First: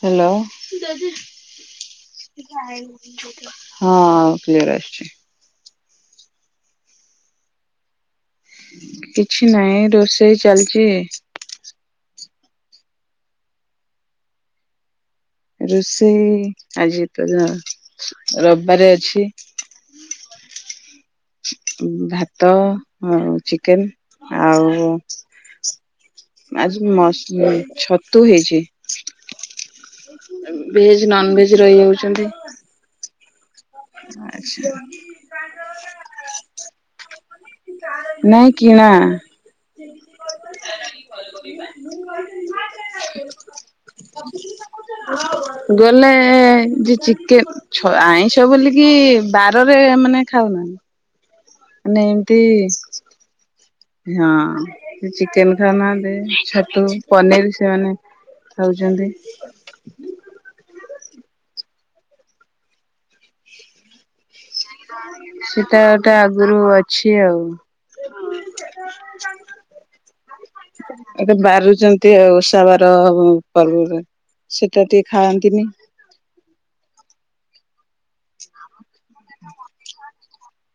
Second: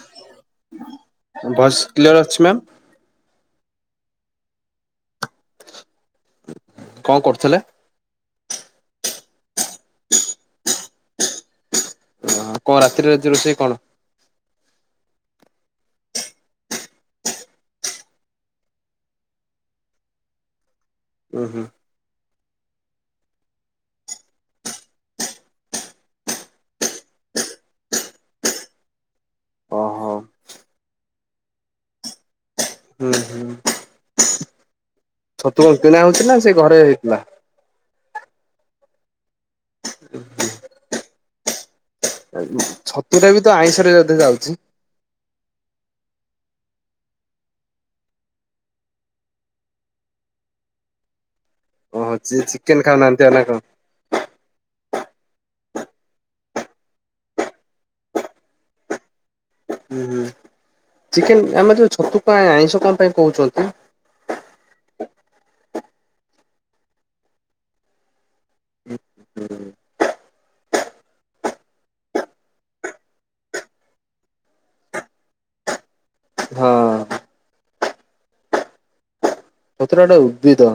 Hello. Voice clear ଅଛି ma'am ହଁ clear ଆସଛି। କଣ କରୁଥିଲେ? କିଛି ନାହିଁ ରୋଷେଇ ଚାଲିଛି। ହଁ କଣ ରାତିରେ ଆଜି ରୋଷେଇ କଣ? ରୋଷେଇ ଆଜି ତ ରବିବାରେ ଅଛି। ଉୁଁ ହୁଁ ହଁ ଭା ଭାତ ଆଉ ଚିକେନ ଆଉ ଆଜି ମଶ୍ରୁମ୍ ଛତୁ ହେଇଛି ଓହୋ ଭେଜ ନନ ଭେଜ ରହିଯାଉଛନ୍ତି। ହୁଁ ହୁଁ ଆଛା। ଛତୁ କଣ କିଣା ହଉଛି ନା ସେ ଘରେ ହେଇଥିଲା। ନାଇଁ କିଣା। ଛତୁଟା ବି ତ ଆଇଁଷ ରେ ଜୋଧେ ଯାଉଛି। ଗଲେ ଯେ ଚିକେନ ଛ ଆଇଁଷ ବୋଲିକି ବାରରେ ମାନେ ଖାଉନା। ନେ ଓହୋ ଏମିତି ଯିଏ ଚିକେନ ଖାଉନାହାନ୍ତି ଆଉ ନା କଣ? ହିଁ ସେ ଚିକେନ ଖାଉନାହାନ୍ତି, ଛତୁ ପନିର ସେମାନେ ଖାଉଚନ୍ତି। ହୁଁ ହୁଁ ଚିକେନ ଆମେ ତ ଛତୁ ପା ଆଇଁଷ କପାଇଁ କହୁଚନ୍ତି। ସେଟା ଟା ଆଗରୁ ଅଛି ଆଉ, [inaudible] ଏବେ ବାରୁଚନ୍ତି, ଆଉ ଓଷାବାର ପର୍ବରେ ସେଟା ଟିକେ ଖାଆନ୍ତିନି। ହଁ [unintelligible] ପତୁରା ଟାକୁ ବିଦ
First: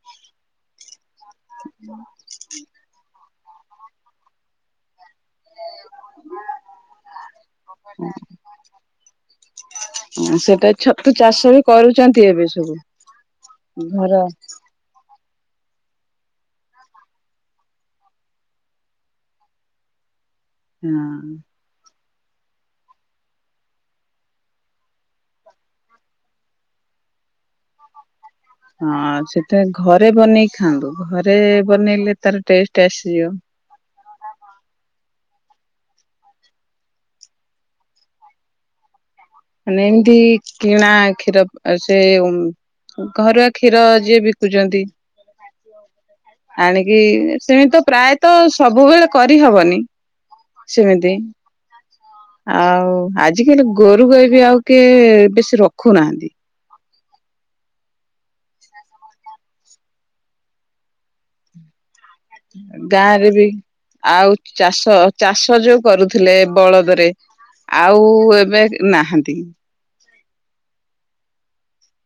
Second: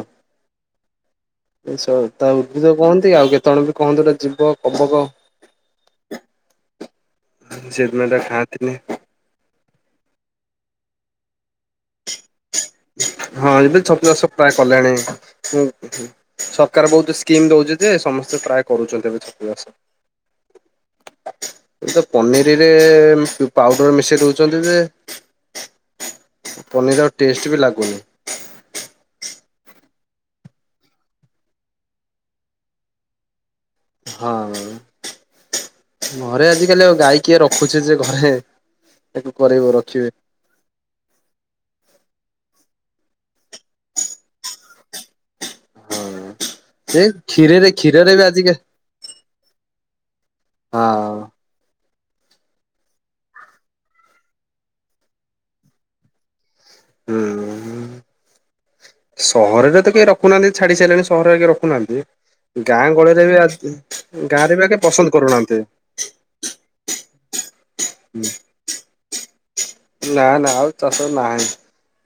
ଆଛା ତା ଉଦ୍ଭିଦ କୁହନ୍ତି କି ଆଉ କେ ତଣୁ ବି କୁହନ୍ତୁ, ଅଟା ଯିବ କବକ ସେଇଥି ପାଇଁ ଏଟା ଖାହାନ୍ତିନି। ତ ଛତୁ ଚାଷ ବି କରୁଚନ୍ତି ଏବେ ସବୁ। ହଁ ଏବେ ଛତୁ ଘର ଚାଷ ପ୍ରାୟ କଲେଣି। ହୁଁ ହୁଁ ସରକାର ବୋହୁତ ସ୍କିମ୍ ଦୋଉଚି ଯେ ସମସ୍ତେ ପ୍ରାଏ କରୁଚନ୍ତି, ଏବେ କରୁଚନ୍ତି ଛତୁଚାଷ। ହଁ। ଏ ସବୁ ପନିରରେ ପାଉଡ଼ର ମିଶାଇ ଦୋଉଚନ୍ତି ଯେ ପନିର ଆଉ ଟେଷ୍ଟ ବି ଲାଗୁନି। ହଁ ସେଟା ଘରେ ବନେଇକି ଖାଆନ୍ତୁ, ଘରେ ବନେଇଲେ ତାର ଟେଷ୍ଟ ଆସିଯିବ। ହଁ ଘରେ ଆଜିିକାଲି ଆଉ ଗାଈ କିଏ ରଖୁଚି ଯେ ଘରେ ତାକୁ କରେଇବ ମାନେ ରଖିବେ। ଏମିତି କିଣା କ୍ଷୀର ସେ ଓମ୍ ଘରୁଆ କ୍ଷୀର ଯିଏ ବିକୁଚନ୍ତି। ହଁ ଆଣିକି ଏ ସେମି କ୍ଷୀରରେ ତ କ୍ଷୀରରେ ବି ପ୍ରାୟତ ଆଜିକା ସବୁବେଳେ କରିହବନି। ସେମିତି। ହଁ ଆଉ ଆଜିକାଲି ଗୋରୁ ଗଈ ବି ଆଉ କିଏ ବେଶୀ ରଖୁନାହାନ୍ତି। ହୁଁ। ସହରରେ ତ କେ ରଖୁନାହାନ୍ତି, ଛାଡି ସାରିଲେଣି ସହରରେ କିଏ ରଖୁନାହାନ୍ତି। ଗାଁ ଗହଳିରେ ଗାଁରେ ବି ଆଜି ଆଉ ଗାଁରେ ବି ଆ କେହି ଚାଷ ପସନ୍ଦ କରୁନାହାନ୍ତି। ଚାଷ ଯୋଉ କରୁଥିଲେ ବଳଦରେ ଆଉ ଏବେ ନାହାନ୍ତି। ନା ନା ଆଉ ଚାଷ ନାହିଁ,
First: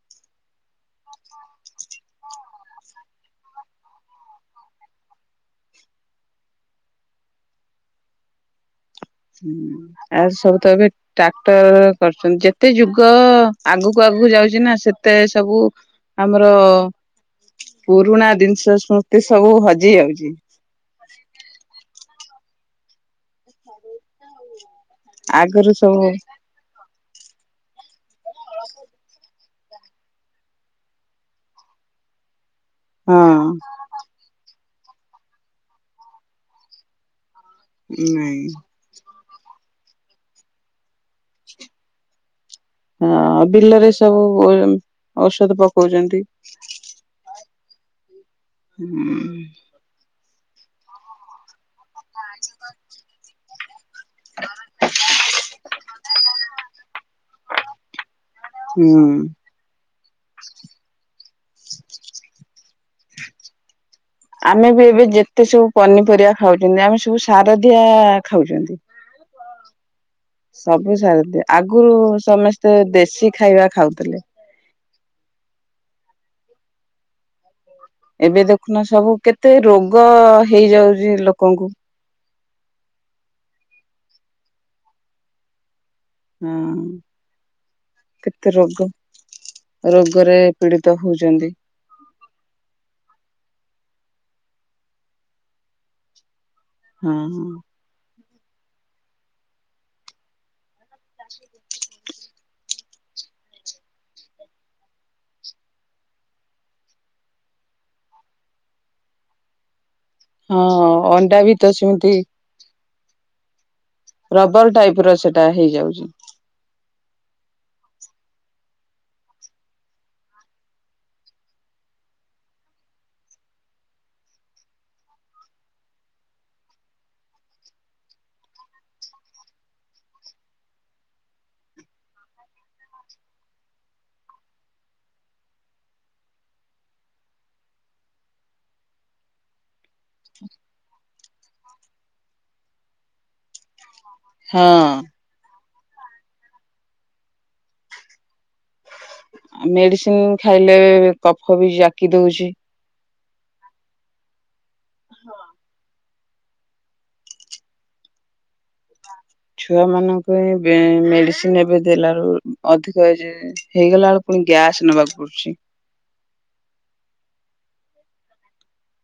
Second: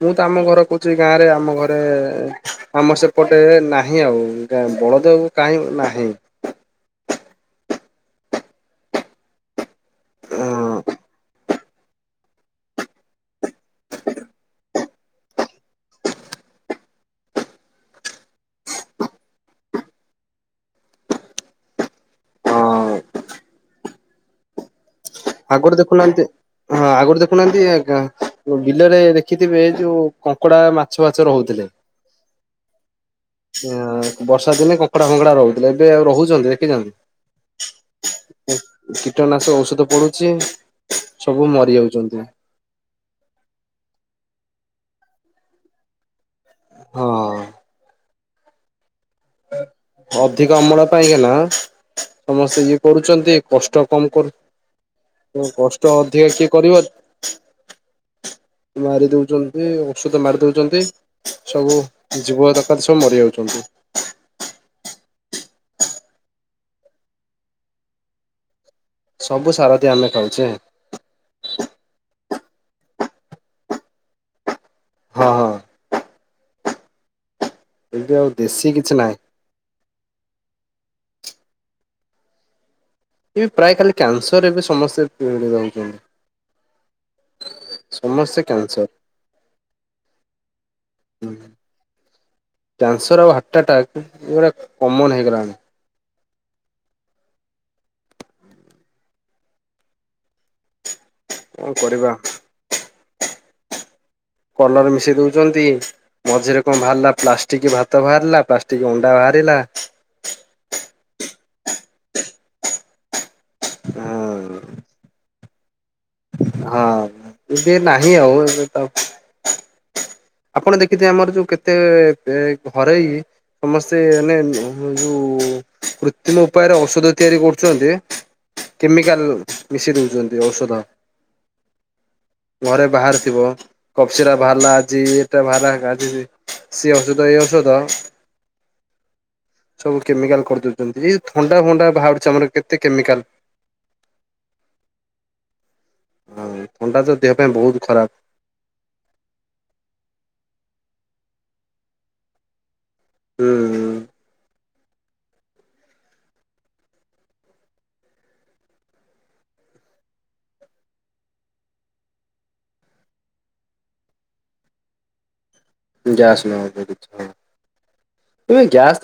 ମୁଁ ତ ଆମ ଘର କହୁଚି, ଗାଁରେ ଆମ ଘରେ ଆମ ସେପଟେ ନାହିଁ ଆଉ ଗାଁ ବଳଦେବ କାହିଁ ନାହିଁ। [inaudible] ଆ ସବୁ ହଁ ତ ଏବେ ଟା ତ କରୁଚନ୍ତି ଯେତେ ଯୁଗ ଆଗକୁ ଆଗକୁ ଯାଉଚି ନା ସେତେ ସବୁ ଆମର ପୁରୁଣା ଦିନିଷ ସ୍ମୃତି ସବୁ ହଜି ଯାଉଚି। ହଁ ଆଗରୁ ଦେଖୁନାହାନ୍ତି, ହଁ ଆଗରୁ ଦେଖୁନାହାନ୍ତି ଗାଁ ବିଲରେ ଦେଖିଥିବେ ଯୋଉ କଙ୍କଡା ମାଛ ବାଛ ରହୁଥିଲେ। ହଁ ଆ ବର୍ଷା ଦିନେ କଣ କଙ୍କଡା ଫଙ୍କଡା ରହୁଥିଲେ, ଏବେ ଆଉ ରହୁଛନ୍ତି, ଦେଖିଛନ୍ତି? ନାଇଁ। କୀଟନାଶ ଔଷଧ ପଡୁଛି ସବୁ ମରି ଯାଉଛନ୍ତି। ହଁ ବିଲରେ ସବୁ ଉ ଔଷଧ ପକଉଛନ୍ତି [unintelligible] ହଁ। [unintelligible] ଅଧିକା ଅମଳ ପାଇଁକିନା ସମସ୍ତେ ଇଏ କରୁଛନ୍ତି କଷ୍ଟ କମ କର କଷ୍ଟ ଅଧିକା କିଏ କରିବ ମାରି ହୁଁ। ଦଉଛନ୍ତି ଔଷଧ ମାରି ଦଉଛନ୍ତି। ସବୁ ଜୀବ ଦରକାର ସବୁ ମରିଯାଉଛନ୍ତି। ଆମେ ବି ଏବେ ଯେତେ ସବୁ ପନିପରିବା ଖାଉଚନ୍ତି ଆମେ ସବୁ ସାର ଦିଆ ଖାଉଚନ୍ତି। ସବୁ ସାରଦିଆ ଆମେ ଖାଉଛେ? ଆଗୁରୁ ସମେସ୍ତେ ଦେଶୀ ଖାଇବା ଖାଉଥିଲେ। ହଁ ହଁ। ଆଉ ଏବେ ଦେଶୀ ଦେଖୁନ କିଛି ନାହିଁ। ସବୁ କେତେ ରୋଗ ହେଇଯାଉଚି ଲୋକଙ୍କୁ। ଏ ପ୍ରାୟେ ଖାଲି କ୍ୟାନ୍ସର ଏବେ ସମସ୍ତେ ପୀଡିତ ହଉଚ ହୁଁ ସମସ୍ତେ କେତେ କ୍ୟାନସର। ରୋଗ ରୋଗରେ ପୀଡିତ ହଉଛନ୍ତି। ଏଗୁରା କମନ୍ ହେଇଗଲାଣି। ହୁଁ ହୁଁ କଣ କରିବା? କଲର ମିଶେଇ ଦଉଛନ୍ତି ମଝିରେ କଣ ବାହାରିଲା ପ୍ଲାଷ୍ଟିକ୍ ଭାତ ବାହାରିଲା ପ୍ଲାଷ୍ଟିକ୍ ଅଣ୍ଡା ବାହାରିଲା ହଁ ଅଣ୍ଡା ବି ତ ସେମିତି ହଁ ରବର ଟାଇପ୍ ର ସେଟା ହେଇଯାଉଛି। ହଁ ଏବେ ନାହିଁ ଆଉ ଏବେ ଆପଣ ଦେଖିଥିବେ ଆମର ଯୋଉ କେତେ ଘରୋଇ ସମସ୍ତେ ମାନେ ଯୋଉ କୃତ୍ରିମ ଉପାୟରେ ଔଷଧ ତିଆରି କରୁଛନ୍ତି କେମିକାଲ ମିଶେଇ ଦଉଛନ୍ତି ଔଷଧ। ଘରେ ବାହାରି ଥିବ କପ୍ସିିରପ ଟା ବାହାରା ଆଜି ଏଟା ବାହାରିଲା ସେ ଔଷଧ ଏଇ ଔଷଧ ସବୁ କେମିକାଲ କରିଦଉଛନ୍ତି ଏ ଥଣ୍ଡା ଫଣ୍ଡା ବାହାରୁଛି ଆମର କେତେ କେମିକାଲ୍ ହଁ ହଁ ଥଣ୍ଡାଟା ତ ଦେହ ପାଇଁ ବହୁତ ଖରାପ। ମେଡିସିନ୍ ଖାଇଲେ କଫ ବି ଜାକି ଦଉଛି। ହୁଁ ହୁଁ ହଁ ଛୁଆ ମାନଙ୍କ ପାଇଁ ମେଡ଼ିସିନ୍ ଏବେ ଦେଲାରୁ ଅଧିକ ଏଜ୍ ହେଇଗଳାକୁ ପୁଣି ଗ୍ୟାସ ନବାକୁ ପଡୁଛି। ଗ୍ୟାସ୍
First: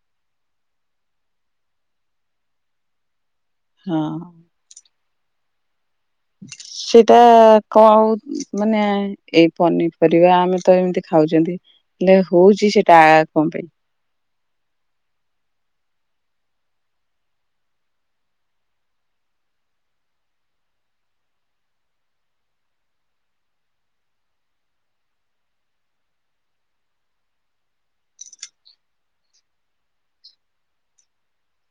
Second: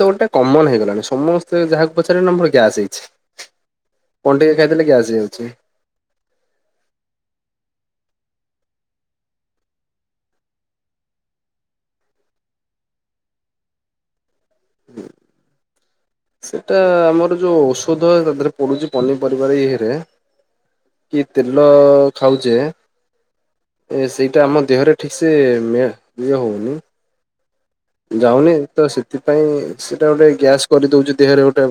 ଗୋଟେ କମନ୍ ହେଇଗଲାଣି ସମସ୍ତେ ଯାହାକୁ ପଚାରିବ ନା ମୋର ଗ୍ୟାସ୍ ହେଇଛି। ହଁ। କଣ ଟିକେ ଖାଇଦେଲେ ଗ୍ୟାସ୍ ହେଇଯାଉ କେ ସେଟା କଉ ମାନେ ଏଇ ପନିପରିବା ଆମେ ତ ଏମିତି ଖାଉଛନ୍ତି ହେଲେ ହଉଛି ସେଟା କଣ ପାଇଁ? ହୁଁ ସେଟା ଆମର ଯୋଉ ଔଷଧ ତା ଦେହରେ ପଡୁଛି ଆମର ପନିପରିବାର ଇଏରେ କି ତେଲ ଖାଉଛେ ସେଇଟା ଆମ ଦେହରେ ଠିକ ସେ ଇଏ ହଉନି। ଯାଉନି ତ ସେଥିପାଇଁ ସେଟା ଗୋଟେ ଗ୍ୟାସ୍ କରିଦଉଛି ଦେହେରେ ଗୋଟେ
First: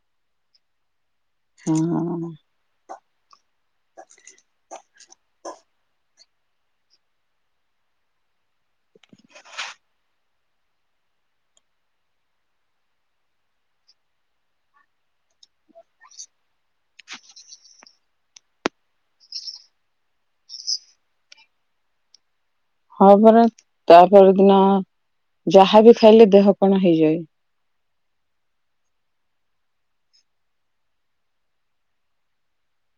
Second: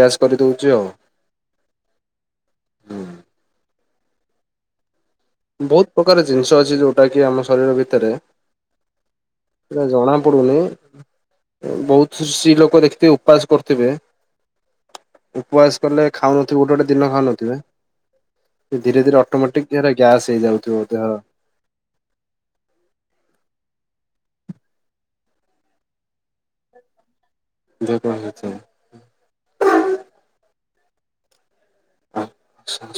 ଗ୍ୟାସ୍ କରିଦଉଛି ଆଉ। ହଁ ବହୁତ ପ୍ରକାର ଜିନିଷ ଅଛି ଯୋଉଟା କି ଆମ ଶରୀର ଭିତରେ ଜଣା ପଡୁନି ବହୁତ ସି ଲୋକ ଦେଖଥିବେ ଉପବାସ କରୁଥିବେ ଉପବାସ କଲେ ଖାଉନଥିବେ ଗୋଟେ ଗୋଟେ ଦିନ ଖାଉନଥିବେ ଧୀରେ ଧୀରେ ଅଟୋମେଟିକ ହେରା। ଗ୍ୟାସ ହେଇ ଯାଉଥିବ। ହଁ ପରା ତାପରଦିନ ଯାହାବ ଖାଇଲେ ଦେହ କଣ ହେଇଯାଏ। ଦେହ କଣ ହେଇଯିବ।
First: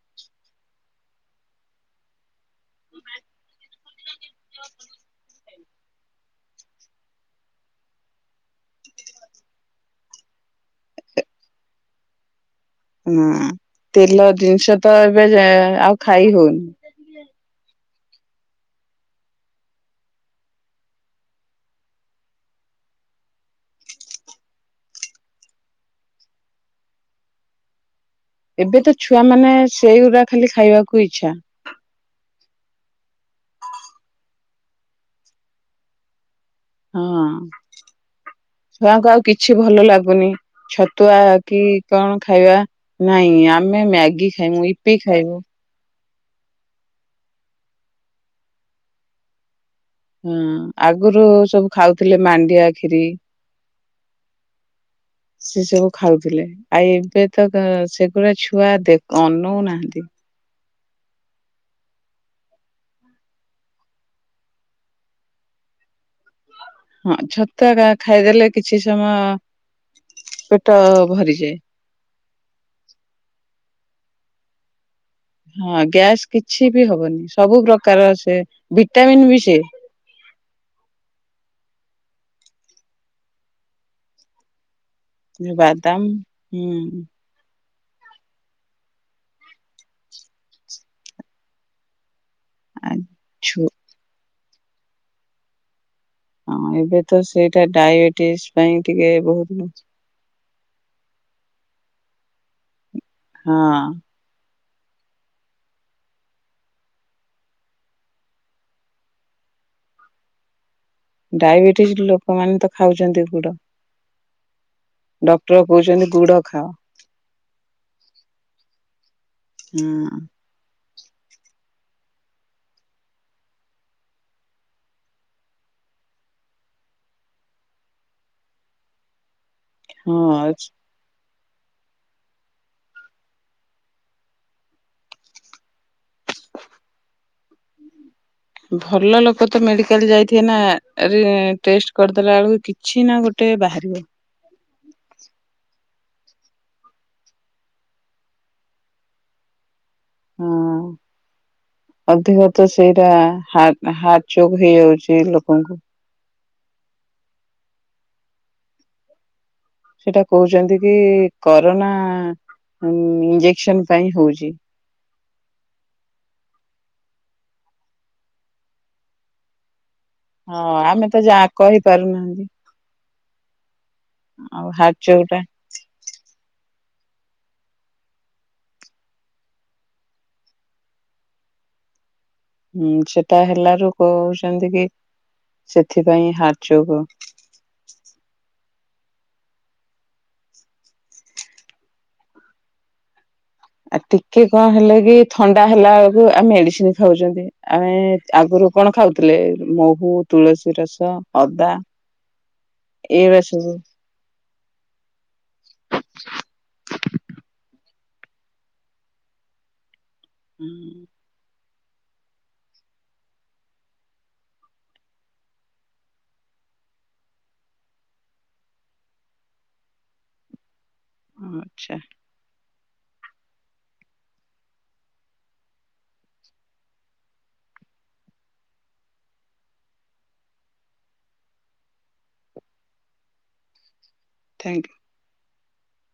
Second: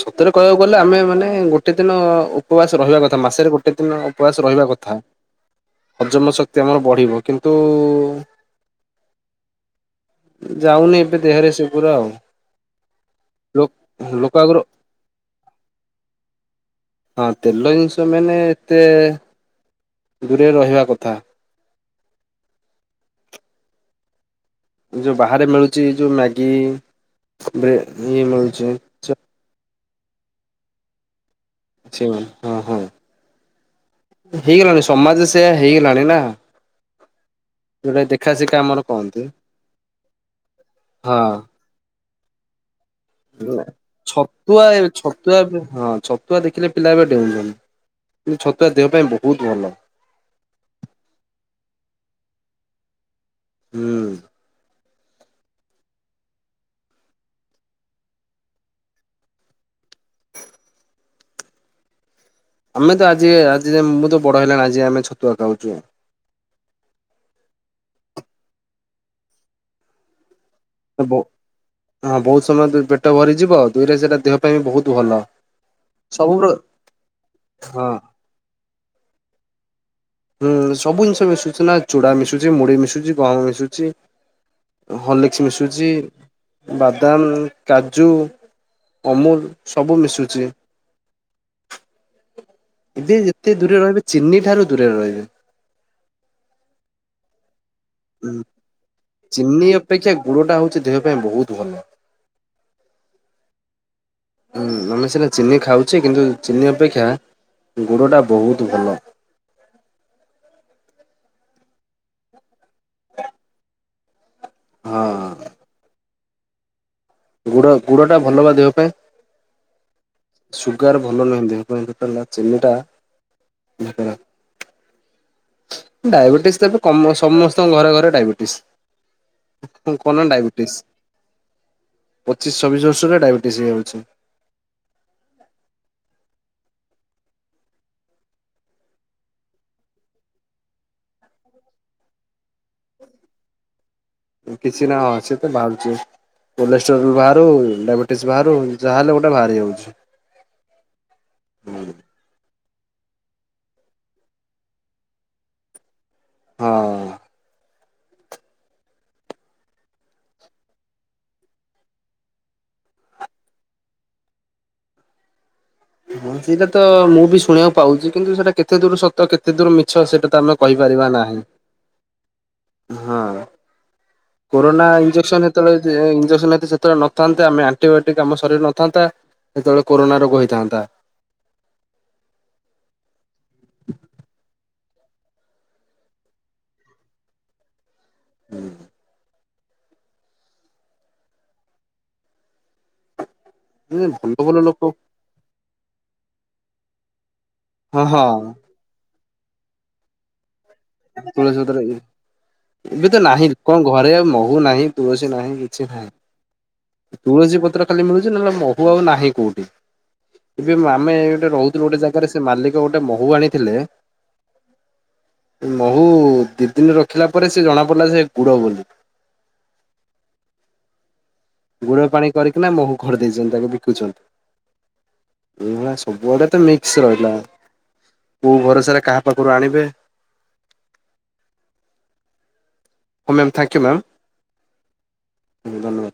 ସତରେ କହିବାକୁ ଗଲେ ଆମେ ମାନେ ଗୋଟେ ଦିନ ଉପବାସ ରହିବା କଥା ମାସରେ ଗୋଟେ ଦିନ ଉପବାସ ରହିବା କଥା ହଜମ ଶକ୍ତି ଆମର ବଢିବ କିନ୍ତୁ ଯାଉନି ଏବେ ଦେହରେ ସେ ପୁରା ଆଉ। ହଁ। ଲୋ ତେଲ ଲୋକ ଆଗରୁ ଜିନିଷ ତ ଏବେ ଆଉ ଖାଇ ହଉନି। ହଁ ତେଲ ଜିନିଷ ତ ମେନ୍ ଏତେ ଦୂରେ ରହିବା କଥା। ଯୋଉ ବାହାରେ ମିଳୁଛି ଯୋଉ ମ୍ୟାଗି ବେ ଏବେ ତ ଛୁଆ ମାନେ ସେଇଗୁଡ଼ା ଖାଲି ଖାଇବାକୁ ଇଚ୍ଛା। ହଁ ହଁ ହେଇଗଲାଣି ସମାଜ ସେ ହେଇଗଲାଣି ନା। ହଁ ଯୋଉଟା ଦେଖା ଶିଖା ଆମର ଛୁଆଙ୍କୁ ଆଉ କହନ୍ତି କିଛି ଭଲ ଲାଗୁନି ଛତୁଆ ହଁ। କି କଣ? ଖାଇବା। ନାଇଁ ଆମେ ମ୍ୟାଗି ଛତୁଆ ଖାଇବୁ ଇପି ଛତୁଆ ଖାଇବୁ। ହଁ ଛତୁଆ ଦେଖିଲେ ପିଲା ଏବେ ଡେଉଁଛନ୍ତି କିନ୍ତୁ ଛତୁଆ ଦେହ ପାଇଁ ବହୁତ ଭଲ। ହଁ ଆଗରୁ ସବୁ ଖାଉଥିଲେ ମାଣ୍ଡିଆ ଖିରୀ। ହୁଁ। ସେ ସବୁ ଖାଉଥିଲେ ଆଉ ଏବେ ତ ସେଗୁଡା ଛୁଆ ଦେ ଅନଉ ନାହାନ୍ତି। ଆମେ ତ ଆଜି ଆଜି ମୁଁ ତ ବଡ ହେଲାଣି ଆଜି ଆମେ ଛତୁଆଖାଉଛୁ। ହଁ ଛତୁଆ ଖାଇଦେଲେ କିଛି ସମୟ ହଁ ଭରିଯାଏ ବହୁତ ସମୟ ତୁ ପେଟ ଭରିଯିବ ଆଉ। ଦୁଇରେ ସେଟା ଦେହ ପାଇଁ ବହୁତ ଭଲ। ହଁ ଗ୍ୟାସ୍ ସବୁ ପ୍ର କିଛି ବି ହବନି ସବୁ ହଁ ପ୍ରକାର ସେ ଭିଟାମିିନ ବି ସେ ହୁଁ ସବୁ ଜିନିଷ ମିଶୁଛି ନା ଚୁଡା ମିଶୁଛି ମୁଢି ମିଶୁଛି ଗହମ ମିଶୁଛି। ଚ ମିସୁଚି ବାଦାମ ହୁଁ ବାଦାମ କାଜୁ ଅମୁଲ ସବୁ ମିଶୁଛି। ଏବେ ଯେତେ ଛୁ ଦୂରେ ରହିବେ ଚିନି ଠାରୁ ଦୂରରେ ରହିବେ। ହଁ ଏବେ ତ ସେ ସେଟ ହୁଁ ଡାଇବେଟିସ୍ ପାଇଁ ଟିକେ ଚିନି ବହୁତ ଅପେକ୍ଷା ଗୁଡ ଟା ହଉଛି ଦେହ ପାଇଁ ବହୁତ ଭଲ। ହଁ। ହଁ ଆମେ ସେଟା ଚିନି ଖାଉଛେ କିନ୍ତୁ ଚିନି ଅପେକ୍ଷା ଗୁଡ ଟା ବହୁତ ଭଲ। ଡାଇବେଟିସ୍ ଲୋକ ମାନେେ ତ ଖାଉଛନ୍ତି ଗୁଡ। ହଁ ଡକ୍ଟର କହୁଛନ୍ତି। ଗୁଡ଼ ଖାଅ। ଗୁଡ ଗୁଡ ଟା ଭଲ ବା ଦେହ ପାଇଁ। ହଁ ସୁଗାର୍ ଭଲ ନୁହଁ ଦେହ ପାଇଁ ଚିନି ଟା ଡାଇବେଟିସ ତ ଏବେ ସମସ୍ତଙ୍କ ଘରେ ଘରେ ଡାଇବେଟିସ୍। କନ ନା ଡାଇବେିଟିସ୍। ହଁ। ପଚିଶ ଛବିଶ ବର୍ଷରରେ ଦାଇବେଟିସ ହେଇାଉଛି। ଭଲ ଲୋକ ତ ମେଡିକାଲ ଯାଇଥିନା ଟେଷ୍ଟ କର୍ ଦେଲାବେଳକୁ କିଛି ନା ଗୋଟେ ବାହାରିବ। କିଛି ନା ଅଛି ତ ଭାବୁଚି। କଲେଷ୍ଟ୍ରୋଲ ବାହାରୁ ଡାଇବେଟିସ ବାହାରୁ ଯାହାହେଲେ ଗୋଟେ ବାହାରି ଯାଉଛି। ହଁ ଅଁ। ତ ସେଇଟା ହାର୍ଟ ଚୋକ୍ ହେଇଯାଉଛି ଲୋକଙ୍କୁ। ହଁ। ସେଟା କହୁଛନ୍ତି କି କରୋନା ଇଞ୍ଜେକ୍ସନ ପାଇଁ ହଉଚି। ହଁ ସେଇଟା ତ ମୁଁ ବି ଶୁଣିବାକୁ ପାଉଛି କିନ୍ତୁ ସେଇଟା କେତେ ଦୂର ସତ କେତେ ଦୂର ମି ଆଛ ସେଟା ତ ଆମେ ହଁ କହିପାରିବା ଆମେ ତ ଯା ନାହିଁ କହିପାରୁନାହାନ୍ତି ହଁ। ଆଉ କରୋନା ହାର୍ଟ ଚୋକ୍ ଟା। ଇଜେକସନ୍ ଯେତବେଳେ ଇଜେକସନ୍ ଯେ ଯେତେବେଳେ ନଥାନ୍ତେ ଆମେ ଆଣ୍ଟିବାୋଟିକ୍ ଆମ ଶରୀରରେ ନଥାନ୍ତା ଯେତେବେଳେ କରୋନା ରୋଗ ହେଇଥାନ୍ତା ହୁଁ ସେଟା ହେଲାରୁ କହୁଛନ୍ତି କି ସେଥିପାଇଁ ହାର୍ଟଚୋକ୍। [inaudible] ଆ ଭଲ ଟିକେ ଭଲ କଣ ଲୋକ ହେଲେ କି ଥଣ୍ଡା ହେଲା ବେଳକୁ ଆ ମେଡିସିନ ଖାଉଛନ୍ତି। ଆମେ ହଁ ହଁ ଆଗରୁ କଣ ଖାଉଛୁ? ମହୁ ତୁଳସୀ। ରସ, ତୁଳସୀ ଅଦା ପତ୍ର ଏବେ ତ ଏଇଗୁରା ନାହିଁ ସବୁ। କଣ ଘରେ ମହୁ ନାହିଁ ତୁଳସୀ ନାହିଁ କିଛି ନାହିଁ ତୁଳସୀ ପତ୍ର ଖାଲି ମିଳୁଛି ନହେଲେ ମହୁ ଆଉ ନାହିଁ କୋଉଠି। ଏବେ ଆମେ ଗୋଟେ ରହୁ ଗୋଟେ ଜାଗାରେ ସେ ମାଲିକ ଗୋଟେ ମହୁ ଆଣିଥିଲେ ମହୁ ଦି ଦିନ ରଖିଲା ପରେ ସେ ଜଣା ପଡିଲା ସେ ଗୁଡ ବୋଲି। ଆଚ୍ଛା ଗୁଡ ପାଣି କରିକି ନା ମହୁ ଘରେ ଦେଇଛନ୍ତି ତାକୁ ବିକୁଛନ୍ତି ସବୁଆଡେ ତ ମିକସ ରହିଲା କୋଉ ଭରସାରେ କାହା ପାଖରୁ ଆଣିବେ। ହଉ ma'am thank you ma'am. Thank you. ଧନ୍ୟବାଦ।